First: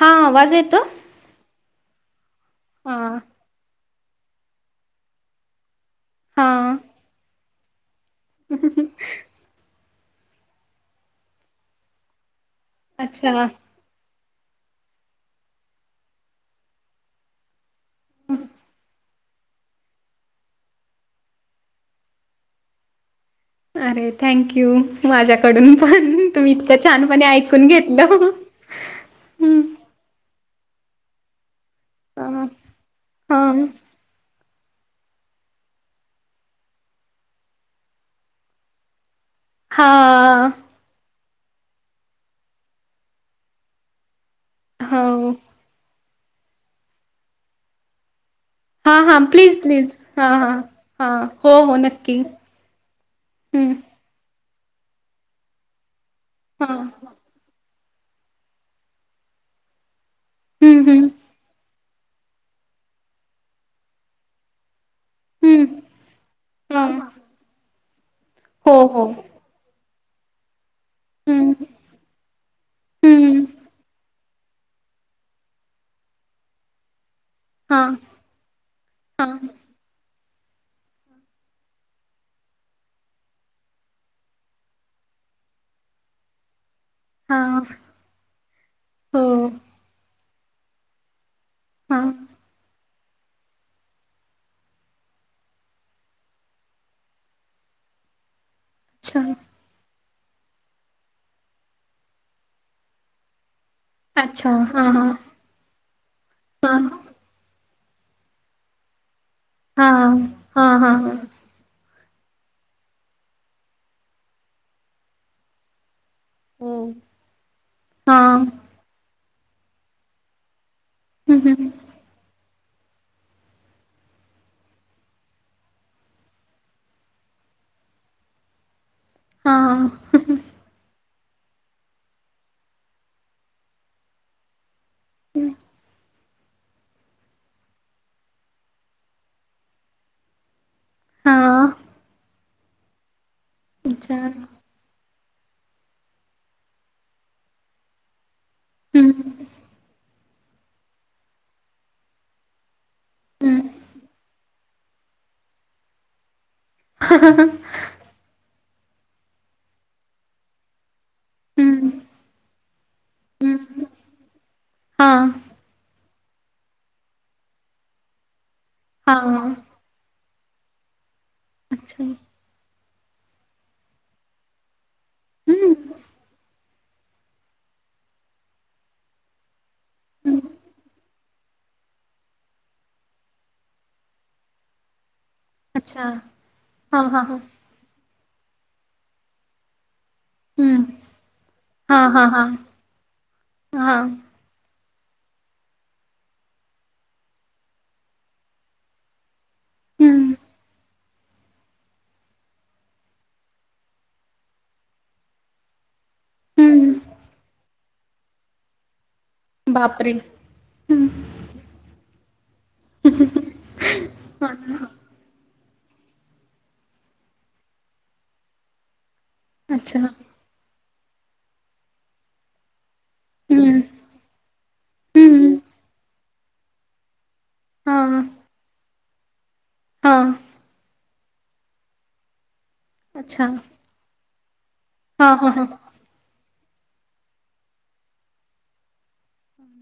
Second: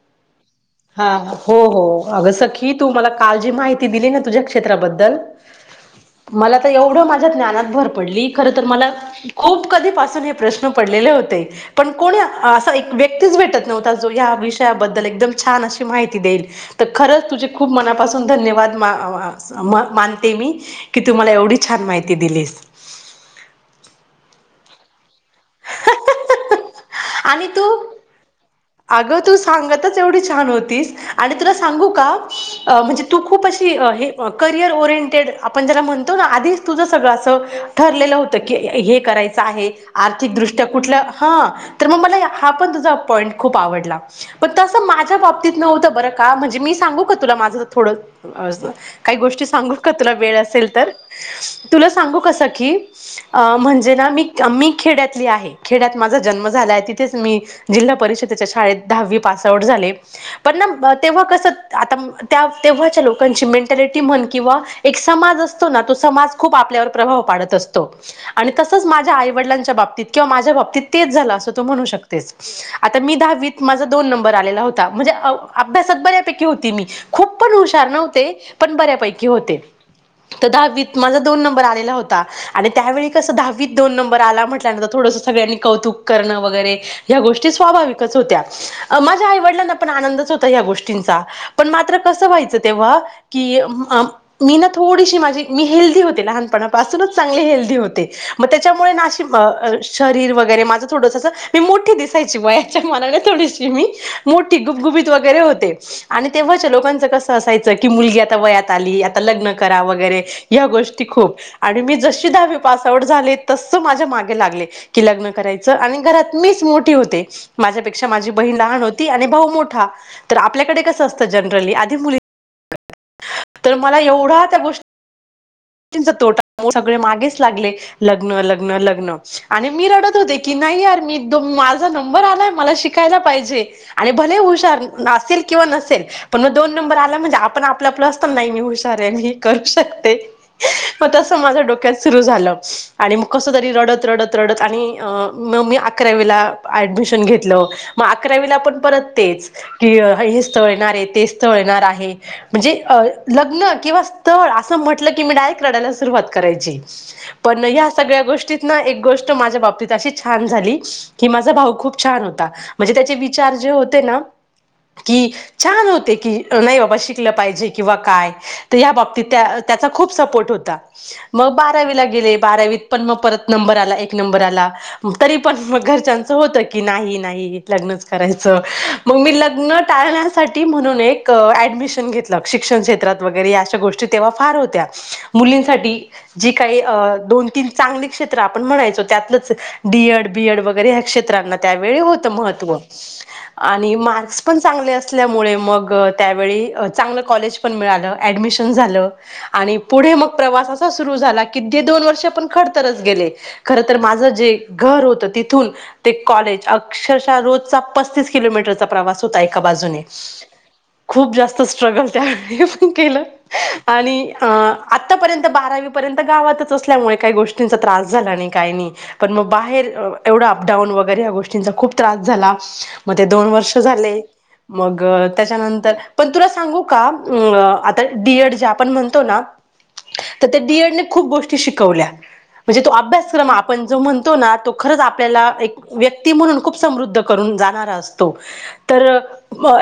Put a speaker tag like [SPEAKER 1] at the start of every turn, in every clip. [SPEAKER 1] हा आवाज येत
[SPEAKER 2] हा हो हो अग सखी तू
[SPEAKER 1] हा
[SPEAKER 2] मला काल जी माहिती ती दिली ना तूझ्या क्षेत्राबद्दल
[SPEAKER 1] हा
[SPEAKER 2] मला तर एवढ माझ्या द्यानात भर पडली पडली, खर मला खूप कधी पासून हे प्रश्न पडलेले होते, पण कोणी असा एक व्यक्तीच
[SPEAKER 1] अच्छा
[SPEAKER 2] भेटत नव्हता, जो ह्या विषयाबद्दल एकदम छान अशी माहिती देईल, त खरंच तुझे खूप मनापासून धन्यवाद मा आ स म मानते मी, की तु मला एवढी छान माहिती दिलीस
[SPEAKER 1] अरे थँक यू माझ्याकडून पण तुमी इतकं छानपणे
[SPEAKER 2] आणि
[SPEAKER 1] ऐकून
[SPEAKER 2] तू
[SPEAKER 1] घेतलं
[SPEAKER 2] अगं तू
[SPEAKER 1] हू
[SPEAKER 2] सांगतच एवढी छान होतीस, आणि तुला सांगू का
[SPEAKER 1] हा
[SPEAKER 2] अ म्हणजे तु
[SPEAKER 1] हा
[SPEAKER 2] खूप अशी अ हे कय क्लिअर ओरिंटेड, आपण जरा म्हणतो ना आधीच तुझ सगळं अस ठरलेलं होत की हे कराय च आहे
[SPEAKER 1] हा
[SPEAKER 2] आर्थिकदृष्ट्या कुठल्या हा तर मग मला हा पण तुझा पॉईंट खूप आवडला. पण तसं माझ्या
[SPEAKER 1] हो
[SPEAKER 2] बाबतीत नव्हतं बरं का म्हणजे मी सांगू का तुला माझं थोडं अज
[SPEAKER 1] हा
[SPEAKER 2] काही
[SPEAKER 1] हा
[SPEAKER 2] गोष्टी
[SPEAKER 1] प्लीज
[SPEAKER 2] सांगू का
[SPEAKER 1] प्लीज
[SPEAKER 2] तुला
[SPEAKER 1] हा
[SPEAKER 2] वेळ
[SPEAKER 1] हा
[SPEAKER 2] असेल तर?
[SPEAKER 1] हा हो हो
[SPEAKER 2] तुला
[SPEAKER 1] नक्की
[SPEAKER 2] सांगू का सखी? अ
[SPEAKER 1] हम्म
[SPEAKER 2] म्हणजे ना मीक मी खेड्यातली आहे, खेड्यात माझा जन्म
[SPEAKER 1] हा
[SPEAKER 2] झालाय तिथेच मी जिल्हा परिषदेच्या शाळेत दहावी पास आउट झाले, पण
[SPEAKER 1] हम्म
[SPEAKER 2] ना
[SPEAKER 1] हम्म
[SPEAKER 2] तेव्हा कसं आता म त्या तेव्हाच्या लोकांची मेंटॅलिटी म्हण किंवा एक समाज असतो
[SPEAKER 1] हम्म
[SPEAKER 2] ना, तो समाज खूप
[SPEAKER 1] हा
[SPEAKER 2] आपल्यावर प्रभाव पाडत असतो. आणि
[SPEAKER 1] हो
[SPEAKER 2] तसंच
[SPEAKER 1] हो
[SPEAKER 2] माझ्या आईवडलांच्या बाबतीत किंवा माझ्या बाबतीत तेच झाल अस
[SPEAKER 1] हम्म
[SPEAKER 2] तु म्हणू शकतेस, आता मी
[SPEAKER 1] हम्म
[SPEAKER 2] दहावीत माझं दोन नं बर आलेला होता म्हणजे अ अभ्यासात बऱ्यापैकी होती मी खूप पण
[SPEAKER 1] हा
[SPEAKER 2] हुशार नव्हते, पण बऱ्यापैकी
[SPEAKER 1] हा
[SPEAKER 2] होते. त दहावीत माझा दोन नंबर आलेला होता आणि त्यावेळी कसं दहावीत दोन नंबर आला म्हटल्यानंतर थोडसं सगळ्यांनी कौतुक करण वगैरे ह्या
[SPEAKER 1] हा
[SPEAKER 2] गोष्टी स्वाभाविकच होत्या, अ
[SPEAKER 1] हो
[SPEAKER 2] माझ्या आईवडलांना पण आनंदच हो त या गोष्टींचा पण मात्र
[SPEAKER 1] हा
[SPEAKER 2] कसं व्हायचं तेव्हा की अ अम मी ना थोडीशी माझी मी हेल्दी होते, लहानपणापासूनच चांगले हेल्दी होते. म त्याच्यामुळे ना
[SPEAKER 1] अच्छा
[SPEAKER 2] अशी अ अ शरीर वगै गेरे माझं थोडस अस, मी मोठी दिसायची वयाच्या मानाने थोडीशि ती मी
[SPEAKER 1] अच्छा
[SPEAKER 2] मोठी
[SPEAKER 1] हा
[SPEAKER 2] गुपगुपीत वगैरे होते आणि
[SPEAKER 1] हा
[SPEAKER 2] तेव्हाच्या
[SPEAKER 1] हा
[SPEAKER 2] लोकांचं कसं असाय च की मुलगी आता वयात आली, आता लग्न करा
[SPEAKER 1] हा
[SPEAKER 2] वगैरे
[SPEAKER 1] हा
[SPEAKER 2] ह्या
[SPEAKER 1] हा
[SPEAKER 2] गोष्टी
[SPEAKER 1] हा
[SPEAKER 2] खूप आणि मी जश ती दहावी पास आउट झाले, तस माझ्या माग लागले की लग्न करायचं आणि घरात मीच
[SPEAKER 1] हो
[SPEAKER 2] मोठी होते, माझ्यापेक्षा
[SPEAKER 1] हा
[SPEAKER 2] माझी बहीण लहान होती आणि भाऊ मोठा, तर आपल्याकडे क [unintelligible] असत जनरली
[SPEAKER 1] हम्
[SPEAKER 2] आधी मु [unintelligible] तर मला एवढ्या त्या गोष् [unintelligible] चा तोटा [unintelligible] सगळे मागेच लागले लग्न, लग्न, लग्न आणि
[SPEAKER 1] हम्
[SPEAKER 2] मी
[SPEAKER 1] हा
[SPEAKER 2] रडत होते की नाही यार मी [unintelligible] माझा नंबर आलाय मला शिकायला पाहिजे आणि भलेहि हुशार नासेल किंवा नसेल पण मग दोन नंबर आला म्हणजे आपण आपला प्लस तर नाही मी हुशारे, मी करू शकते. म तस
[SPEAKER 1] हा
[SPEAKER 2] माझ्या डोक्यात सुरू झालं आणि मग कस तरी रडत
[SPEAKER 1] विचार
[SPEAKER 2] रडत रडत आणि अ म मी अकरावीला ऍडमिशन घेतलं, मग अकरावीला पण परत
[SPEAKER 1] हम्म
[SPEAKER 2] तेच की [unintelligible] हे स्थळ येणार ये, ते स्थळ येणार आहे म्हणजे अ
[SPEAKER 1] हम्म
[SPEAKER 2] लग्न किंवा स्थळ अस म्हटल की मी डायेक रडायला सुरवात करायची, पण ह्या सगळ्या गोष्टीत न एक गोष्ट माझ्या बाबतीत अशी छान झाली की माझा भाऊ
[SPEAKER 1] हम्म
[SPEAKER 2] खूप छान होता. म्हणजे त्याचे विचार जे
[SPEAKER 1] हम्म
[SPEAKER 2] होते ना
[SPEAKER 1] हा
[SPEAKER 2] की छान होते. की अ नाही बाबा शिकल पाहिजे किंवा काय त ह्या
[SPEAKER 1] हा
[SPEAKER 2] बाबतीत त्या त्याचा खूप सपोर्ट होता, मग
[SPEAKER 1] अच्छा
[SPEAKER 2] बारावीला गेले बारावीत पण म पर नंबर आला, एक नंबर आला. हु तरी पण
[SPEAKER 1] हम्म
[SPEAKER 2] मग घरच्यांचं होत कि नाही नाही लग्नच करायच मग मी लग्न
[SPEAKER 1] हम्म
[SPEAKER 2] टाळण्यासाठी म्हणून एक ऍ ऍडमिशन घेतलं, शिक्षण क्षेत्रात वगैरे या अशा गोष्टी तेव्हा फार होत्या. मुलींसाठी
[SPEAKER 1] अच्छा
[SPEAKER 2] जी काही अ
[SPEAKER 1] हा हा हा
[SPEAKER 2] दोन तीन चांगली क्षेत्र आपण म्हणायचो त्यातलंच डी एड, बी एड
[SPEAKER 1] हम्म
[SPEAKER 2] वगैरे ह्या क्षेत्रांना त्यावेळी
[SPEAKER 1] हा हा
[SPEAKER 2] होतं
[SPEAKER 1] हा
[SPEAKER 2] महत्त्व
[SPEAKER 1] हा
[SPEAKER 2] आणि मार्क्स पण चांगले अस सल्यामुळे मग त्यावेळी अ चांगल कॉलेज पण मिळाल, ऍडमिशन झाल. आणि पुढे मग
[SPEAKER 1] हम्म
[SPEAKER 2] प्रवास असा सुरू झाला की दोन वर्ष आपण खर तररच गेले खर तर माझं जे र होत तिथून ते कॉलेज
[SPEAKER 1] हम्म
[SPEAKER 2] अक्षरशः रोजचा पस्तीस किलोमीटरचा प्रवास हो एका बाजूने
[SPEAKER 1] बापरे हम्म
[SPEAKER 2] खूप जास्त स्ट्रगल प केलं आणि
[SPEAKER 1] हा हा
[SPEAKER 2] आतापर्यंत बारावी पर्यंत गावातच असल्यामुळे काही गोष्टींचा त्रास झाला आणि काही नाही पण मग बाहेर
[SPEAKER 1] अच्छा
[SPEAKER 2] एवढा अपडाऊन वगैर गोष्टींचा खूप त्रास झाला मग ते दोन वर्ष
[SPEAKER 1] हम्म
[SPEAKER 2] झाले मग
[SPEAKER 1] हम्म
[SPEAKER 2] त्याच्यानंतर पण तुला सांगू का अ
[SPEAKER 1] हा
[SPEAKER 2] आता डीएड जे आपण म्हणतो ना
[SPEAKER 1] हा
[SPEAKER 2] तर त्या डीएड खप गोष्टी शिकवल्या म्हणजे तो
[SPEAKER 1] अच्छा
[SPEAKER 2] अभ्यासक्रम आपण जो म्हणतो ना तो खरंच
[SPEAKER 1] हा हा
[SPEAKER 2] आपल्याला
[SPEAKER 1] हा
[SPEAKER 2] एक व्यक्ती म्हणून खूप समृद्ध करून जाणार असतो तर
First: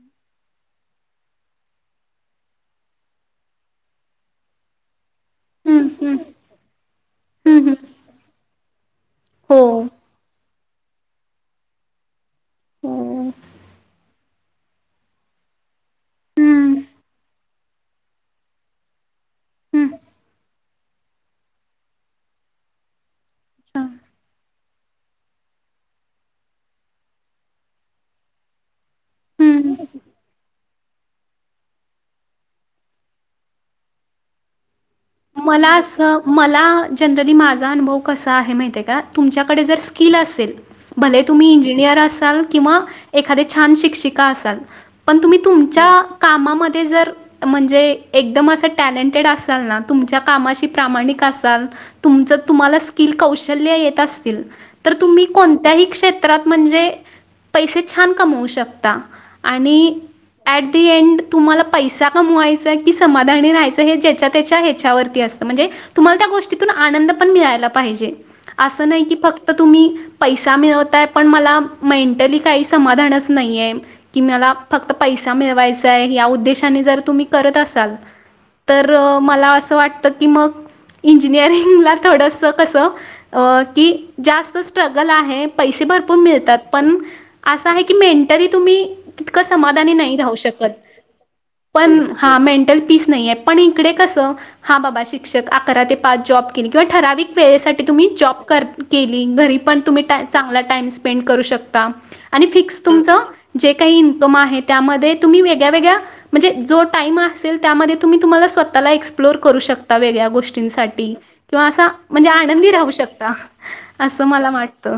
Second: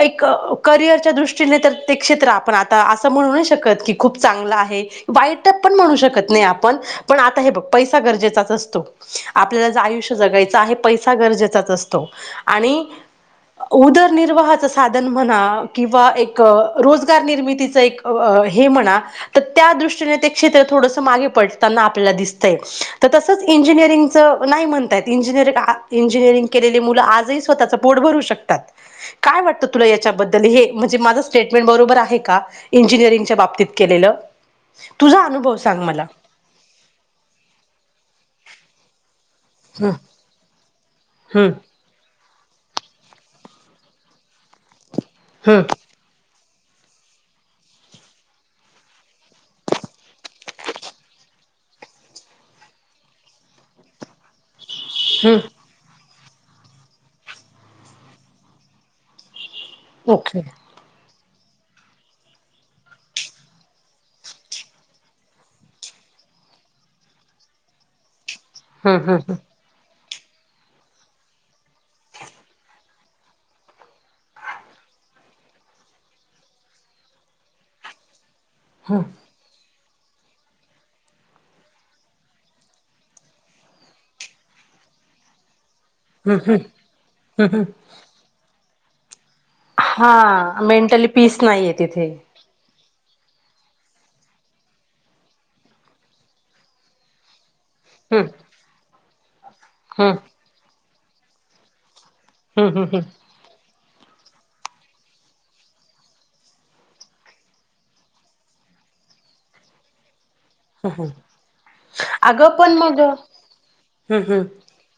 [SPEAKER 2] एक करिअरच्या दृष्टीने तर प्रत्य क्षेत्र आपण आता असं म्हणू नाही शकत क खूप चांगला आहे वाईट पण
[SPEAKER 1] हम्म
[SPEAKER 2] म्हणू
[SPEAKER 1] हम्म
[SPEAKER 2] शकत नाही आपण पण आता हे बघ
[SPEAKER 1] हम्म
[SPEAKER 2] पैसा गरजेचाच असतो
[SPEAKER 1] हो
[SPEAKER 2] आपल्याला ज आयुष्य जगायचं आहे पैसा गरजेचाच असतो आणि
[SPEAKER 1] हो
[SPEAKER 2] उदरनिर्वाहाच साधन म्हणा किंवा एक
[SPEAKER 1] हम्म
[SPEAKER 2] रोजगार निर्मितीच एक म्हणा त्या
[SPEAKER 1] हम्म
[SPEAKER 2] दृष्टी ते क्षेत्र थोड मागे पडताना आपल्याला दिसतंय तस
[SPEAKER 1] अच्छा
[SPEAKER 2] इंजिनिअरिंगचं नाही म्हणतयत इंजिनिअरि इंजिनअरिंग केलेले मुलं आजही स्वतचं पोट भरू शकतात काय वाटत
[SPEAKER 1] हम्म
[SPEAKER 2] तुला याच्याबद्ल हे म्हणजे माझं स्टेटमेंट बरोबर आहे का इंिनिरिंगच्या बाबत बाबतीत केलेलं तुझा अनुभव
[SPEAKER 1] मला
[SPEAKER 2] सांग
[SPEAKER 1] अस मला जनरली माझा अनुभव कसा आहे माहि आहे का? तुमच्याकडे जर
[SPEAKER 2] हम्म
[SPEAKER 1] स्किल असेल भले तुम्ही
[SPEAKER 2] हम्म
[SPEAKER 1] इंजिनिअर असाल त् त
[SPEAKER 2] हम्म
[SPEAKER 1] ते जर म्हणजे एकदम असं टॅलेंटेड असाल ना तुमच्या कामा प्रामाणिक असाल तम तुम्हाला स्कि कौश येत अस तर तुम्ही
[SPEAKER 2] हम्म
[SPEAKER 1] कोणत्याही क्षेत्रात म्हणजे पैसे छान कमवू शकता आणि
[SPEAKER 2] ओके
[SPEAKER 1] ॲट द एंड तुम्हाला पैसा कमवायचा की समाधानी राहायचं हे ज्याच्या त्याच्या हे म्हणजे तुम्हाला गोष्टीून आन पण मिलाज असं
[SPEAKER 2] हम्म
[SPEAKER 1] नाही की
[SPEAKER 2] हम्म हम्म
[SPEAKER 1] फक्त तुम्ही पैसा मिळवतय पण मला मेंटली काही समाधानच नाहीये की मला फक्त पै ् असं वाटतं की मग इंजिनिअरिंगला थोडंसं कसं की जास्त स्ट्रगल आहे प भरपूर
[SPEAKER 2] हम्म
[SPEAKER 1] मितात
[SPEAKER 2] हम्म
[SPEAKER 1] पण
[SPEAKER 2] हम्म
[SPEAKER 1] अस आहे क मेंटली तुम्ही सा नाही रा
[SPEAKER 2] हा
[SPEAKER 1] शकत
[SPEAKER 2] मेंटली पीस नाहीये
[SPEAKER 1] पण
[SPEAKER 2] तिथे.
[SPEAKER 1] हे ल पीस नाहीे पण इकडे कस हां बाबा शिक्षक अकरा ते पाच जॉब केली किंवा ठराविक वेळेसाठी तुम्ही
[SPEAKER 2] हम्म
[SPEAKER 1] जॉब कर केली घरी पण तुम्ही
[SPEAKER 2] हम्म
[SPEAKER 1] चांगला टाईम स्पेंड करू शकता आणि फिक्स
[SPEAKER 2] हम्म
[SPEAKER 1] तुमच
[SPEAKER 2] हम्म
[SPEAKER 1] जे [inaudible] एक्प्लर करू शता वेळ्याोष्टी
[SPEAKER 2] हम्म
[SPEAKER 1] साठी किंवा असा म्हणजे
[SPEAKER 2] अगं
[SPEAKER 1] आनंदी
[SPEAKER 2] पण
[SPEAKER 1] राहू
[SPEAKER 2] मग
[SPEAKER 1] शकता
[SPEAKER 2] हम्म
[SPEAKER 1] असं
[SPEAKER 2] हम्म
[SPEAKER 1] मला वाटत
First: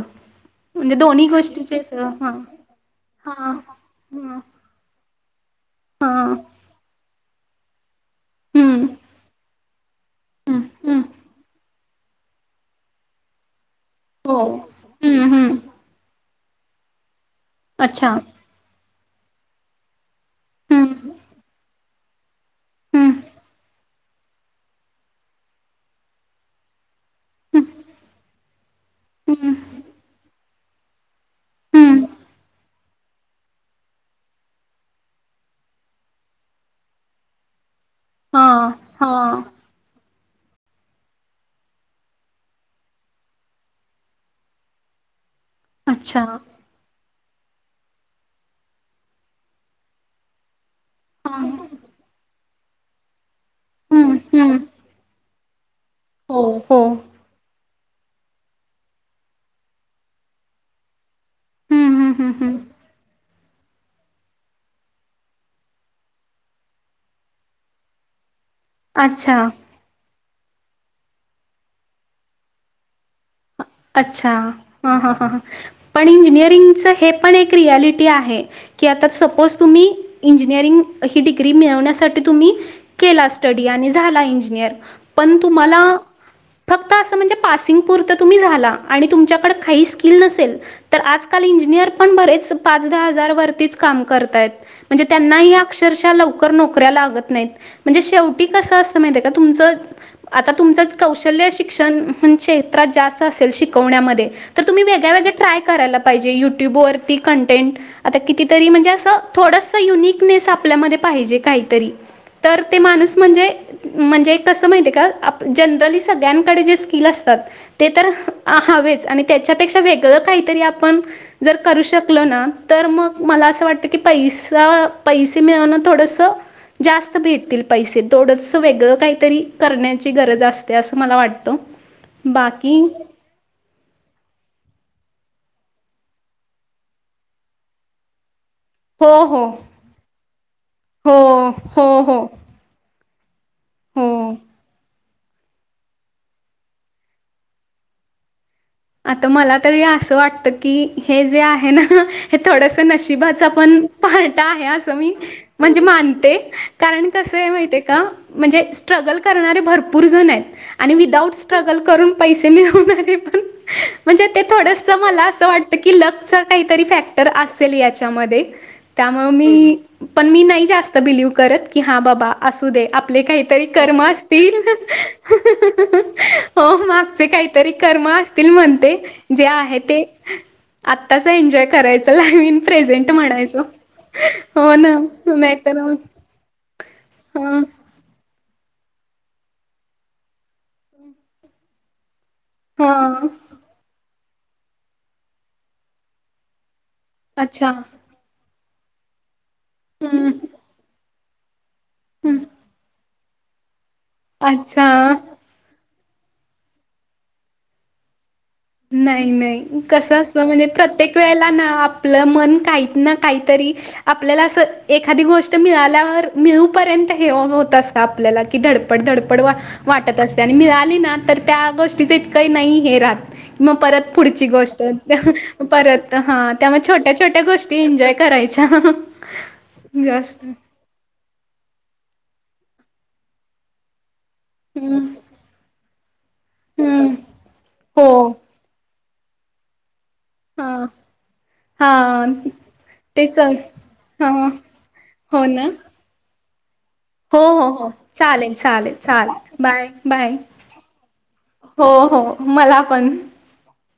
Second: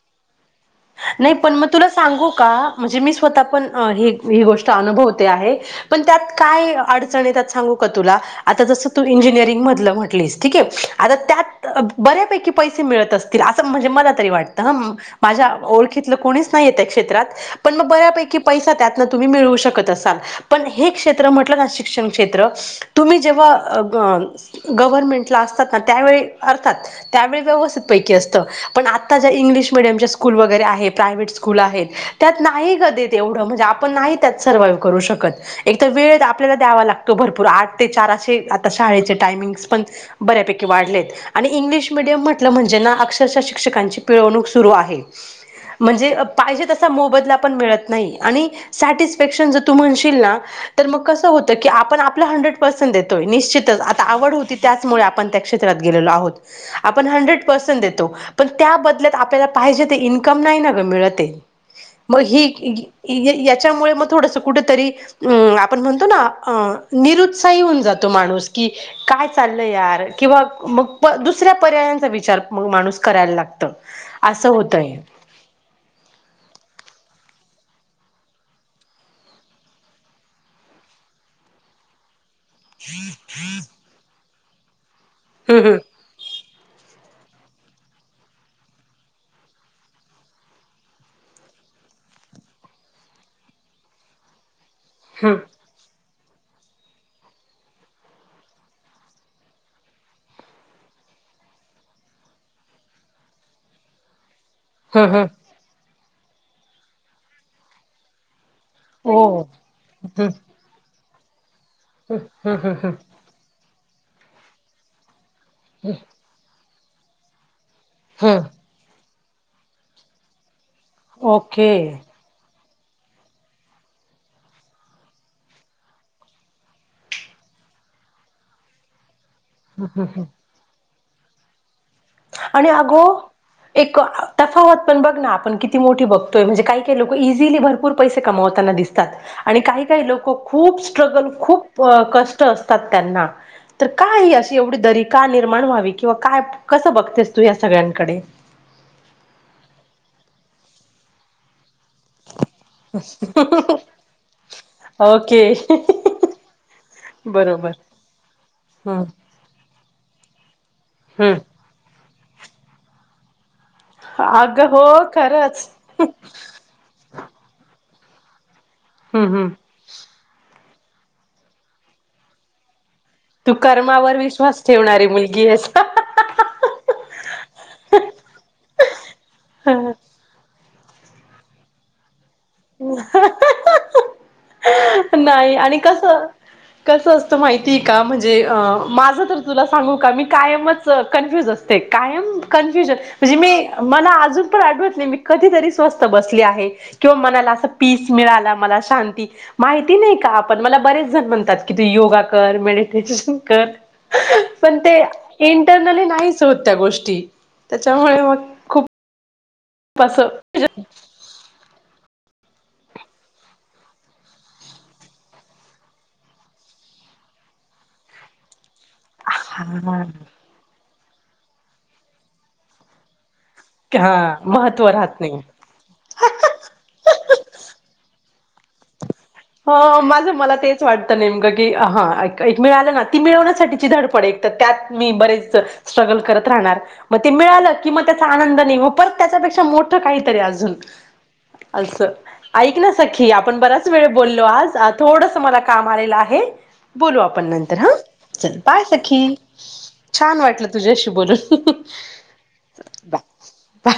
[SPEAKER 2] नाही पण मग तुला सांगू का म्हणजे मी स्वतः
[SPEAKER 1] हां
[SPEAKER 2] पण ही
[SPEAKER 1] हां
[SPEAKER 2] गोष्ट अ ण त्या
[SPEAKER 1] हां
[SPEAKER 2] काय अडू का तु
[SPEAKER 1] हम्म
[SPEAKER 2] जस इंिंग
[SPEAKER 1] हम्म हम्म
[SPEAKER 2] ब्याै प अस म्हणजे मला त
[SPEAKER 1] हो
[SPEAKER 2] वाटत
[SPEAKER 1] हम्म
[SPEAKER 2] माझ्या
[SPEAKER 1] हम्म
[SPEAKER 2] च नाही प
[SPEAKER 1] अच्छा
[SPEAKER 2] बै प तळू शकत
[SPEAKER 1] हम्म
[SPEAKER 2] म्ह
[SPEAKER 1] हम्म
[SPEAKER 2] तम् जेव गव्हर्नमेंटला असतात ना त्यावेळी अर्थात त्यावेळी
[SPEAKER 1] हम्म
[SPEAKER 2] व्यवस्थित पैकी असत पण आता
[SPEAKER 1] हम्म
[SPEAKER 2] इंग्श मिडयमच्या स्कूल वगैरे आहे प्रायव्ट स्कूल आहेत
[SPEAKER 1] हम्म
[SPEAKER 2] त्यात नाही कधी तेवढं म्हणजे आपण नाही त्यात सर्वइव्ह करू शकत. एक वेळ आपल्याला द्यावा लागतो भरपूर आठ ते चाराशे
[SPEAKER 1] हा
[SPEAKER 2] आता
[SPEAKER 1] हा
[SPEAKER 2] शाळेचे टायमिंग्स पण बऱ्यापैकी वाढलेत आणि इंग्लिश मिडियम म्हटलं म्हणजे ना अक्षरशः शिक्षकांची पिळवणूक सुरू आहे. म्हणजे
[SPEAKER 1] अच्छा हा
[SPEAKER 2] पाहिजे तसा मोबदला पण मिळत नाही आणि सॅटफिकेशन तुम्हनशीलना तर मग कस होत की आपण
[SPEAKER 1] हम्म
[SPEAKER 2] आपल्या. आपला हंड्रेड पर्सेंट देतोय निश्चितच आता आवड होती
[SPEAKER 1] हम्म
[SPEAKER 2] त्यामुळे आपण त्या
[SPEAKER 1] हो हो
[SPEAKER 2] क्षेत्रात हंड्रेड पर्सेंट देतो पण त्या बदल्यात आपल्याला पाहिजेत. इन्कम नाही न ग मिळत.
[SPEAKER 1] हम्म हम्म
[SPEAKER 2] मग
[SPEAKER 1] हम्म हम्म
[SPEAKER 2] ही याच्यामुळे मग थोडस कुठेतरी अ आपण म्हणतो ना. निरुत्साही होऊन जातो माणूस की काय
[SPEAKER 1] अच्छा
[SPEAKER 2] चालल यार किंवा मग प दुसऱ्या पर्यायांचा विचार मग माणूस करायला लागतो.
[SPEAKER 1] अच्छा हा हा ह ह पण इंजिनिअरिंग- हे पण एक रियालिटी आहे कि आता सपोज तुम्ही इंजिनिअरिंग ही डिग्री मिळविण्यासाठी. तुम्ही केल असत डी आणि झाला इंजिनर पण
[SPEAKER 2] हम्म हम्म
[SPEAKER 1] तुम्हाला. फक्त असं म्हणजे पासिंग पुरतं तुम्ही झाल. तम न आज इण बेहाार आहे तेेच काम करता आहे म्हणजे
[SPEAKER 2] हा
[SPEAKER 1] त्यांनाही अक्षरशा लवकर तर नोकऱ्या लागत नाहीत म्हणजे शेवटी कस माहीत आहे तुमच आता कौशल्या. ते शिक्षणशास्त्र जास्त असेल शवण्या मध्ये तुम्ही वेग
[SPEAKER 2] हा हा
[SPEAKER 1] वेगळ्या ट्राय करायला. म्हणजे युट्यूब वरती कंटेंड आता कितीतरी म्हणजे अस
[SPEAKER 2] ओ
[SPEAKER 1] थोड
[SPEAKER 2] ह
[SPEAKER 1] युनिकलेस आपल्या. पाहिजे काहीतरी
[SPEAKER 2] ह
[SPEAKER 1] तर ते
[SPEAKER 2] ह
[SPEAKER 1] माणूस म्हणजे माहित आहे का. जनरली सगळ्यान कडे जे स्किल असतात
[SPEAKER 2] ह
[SPEAKER 1] हवेच. त्याच्यापेक्षा वेगळं काहीतरी आपण जर
[SPEAKER 2] ओके
[SPEAKER 1] करू शकलो ना. तर मग मला असं वाटतं की पैसा पैसे मिळवणं थोडस. जास्त भेटतील पैसे थोडंच वेगळस काही. तरी करण्याची गरज असते असं मला वाटत.
[SPEAKER 2] आणि अगो एक त ते पण बघ ना आपण किती मोठी बघतोय म्हजे काही काय लोक इझिली भरपर पैसे कमावतात. दिसतात
[SPEAKER 1] हो हो
[SPEAKER 2] आणि काही काही लोक खूप स्ट्रगल
[SPEAKER 1] हो
[SPEAKER 2] खूप
[SPEAKER 1] हो हो
[SPEAKER 2] कष्ट असतात. त्यांना तर काय
[SPEAKER 1] हो.
[SPEAKER 2] अशी एवढी दर का निर्माण व्हावी किंवा काय. कसं बघतेस तू या सगळ्यांकडे.
[SPEAKER 1] आता मला तरी असं वाटत की हे जे आहे ना. हे थोडस नशिबाचा पण पार्ट आहे असं मी
[SPEAKER 2] ओके
[SPEAKER 1] म्हणजे मानते का कारण कस आहे
[SPEAKER 2] बरोबर
[SPEAKER 1] माहिती का म्हणजे
[SPEAKER 2] हम्म
[SPEAKER 1] स्ट्रगल करणारे भरपूर जण आहेत आणि विदाउट
[SPEAKER 2] हम्म
[SPEAKER 1] स्ट्रगल करून. पैसे मि होणार आहे पण [unintelligible] म्हणे ते
[SPEAKER 2] अगं हो
[SPEAKER 1] थोडस मला अस
[SPEAKER 2] खरंच
[SPEAKER 1] वाटत की ल काहीतरी फॅक्टर असेल. त्यामध्ये
[SPEAKER 2] हम्म
[SPEAKER 1] त्यामुळे
[SPEAKER 2] हम्म
[SPEAKER 1] मी पण मी नाही जास्त. बिलिव्ह करत हा बाबा असूदे आपले
[SPEAKER 2] तू
[SPEAKER 1] काहीतरी कर्म
[SPEAKER 2] कर्मावर
[SPEAKER 1] असतील
[SPEAKER 2] विश्वास ठेवणारी मुलगी आहेस
[SPEAKER 1] मागचे काहीतरी कर्म असतील. म्हणते जे आहे ते. आत्ताच एन्जॉय करायचं लाईव इन प्रेझेंट म्हणायच.
[SPEAKER 2] नाही आणि कस कसं असतं
[SPEAKER 1] हा
[SPEAKER 2] माहिती का म्हणजे. जे माझं तर तुला सांगू का मी कायमच कन्फ्युज असते कायम. कन्फ्युजन
[SPEAKER 1] हा
[SPEAKER 2] म्हणजे मी मला अजून पण आठवत नाही मी कधीतरी स्वस्त बसले आहे. किंवा मनाला असं
[SPEAKER 1] अच्छा
[SPEAKER 2] पीस मिळाला मला शांती माहिती नाही का
[SPEAKER 1] हम्म
[SPEAKER 2] आपण मला बरेच जण म्हणतात.
[SPEAKER 1] हम्म
[SPEAKER 2] योगकर मेडटेश कर पण
[SPEAKER 1] अच्छा
[SPEAKER 2] इंटर नाहीच होत त्या गोष्टी त्याच्यामुळे मग. खूप
[SPEAKER 1] नाही नाही कस
[SPEAKER 2] असं
[SPEAKER 1] असत म्हणजे प्रत्येक वेला ना आपलं. काही काहीतरी आपल्याला अस एखादी गोष्ट मिळाल्यावर मिळेपर्यंत हे. फोन होत अस का आपल्याला की धड पड धडपड वाटत असते आणि मिळाली ना तर त्या गोष्टीच इतकही नाही हे राहत. मग परत
[SPEAKER 2] हा
[SPEAKER 1] पुढची गोष्ट
[SPEAKER 2] महत्त्व राहत नाही
[SPEAKER 1] परत हा त्यामुळे छोट्या छोट्या गोष्टी एन्जॉय करायच्या हह
[SPEAKER 2] ह माझ मला तेच वाटतं नेमकं की हा मिळालं ना ती मिळवण्यासाठीची धड पड ये त्यात
[SPEAKER 1] हम्म
[SPEAKER 2] म बेच सलत राहणार
[SPEAKER 1] हम्म
[SPEAKER 2] मग ते मिळा की म
[SPEAKER 1] हो
[SPEAKER 2] त्या आन त्यापेक्षा मोठ काहीतरी
[SPEAKER 1] हा
[SPEAKER 2] अजून
[SPEAKER 1] हा
[SPEAKER 2] अस ऐक ना सखी
[SPEAKER 1] तेच
[SPEAKER 2] आपण बराच वेळ
[SPEAKER 1] हा
[SPEAKER 2] बोललो आज थोडस
[SPEAKER 1] हो
[SPEAKER 2] मला
[SPEAKER 1] ना
[SPEAKER 2] काम आलेलं आहे. बोलू
[SPEAKER 1] हो
[SPEAKER 2] आपण
[SPEAKER 1] हो
[SPEAKER 2] नंतर हा
[SPEAKER 1] हो चालेल
[SPEAKER 2] चल पाय
[SPEAKER 1] चालेल
[SPEAKER 2] सखी
[SPEAKER 1] चालेल बाय बाय
[SPEAKER 2] छान वाटलं तुझ्याशी बोलून
[SPEAKER 1] हो हो मला पण.
[SPEAKER 2] बा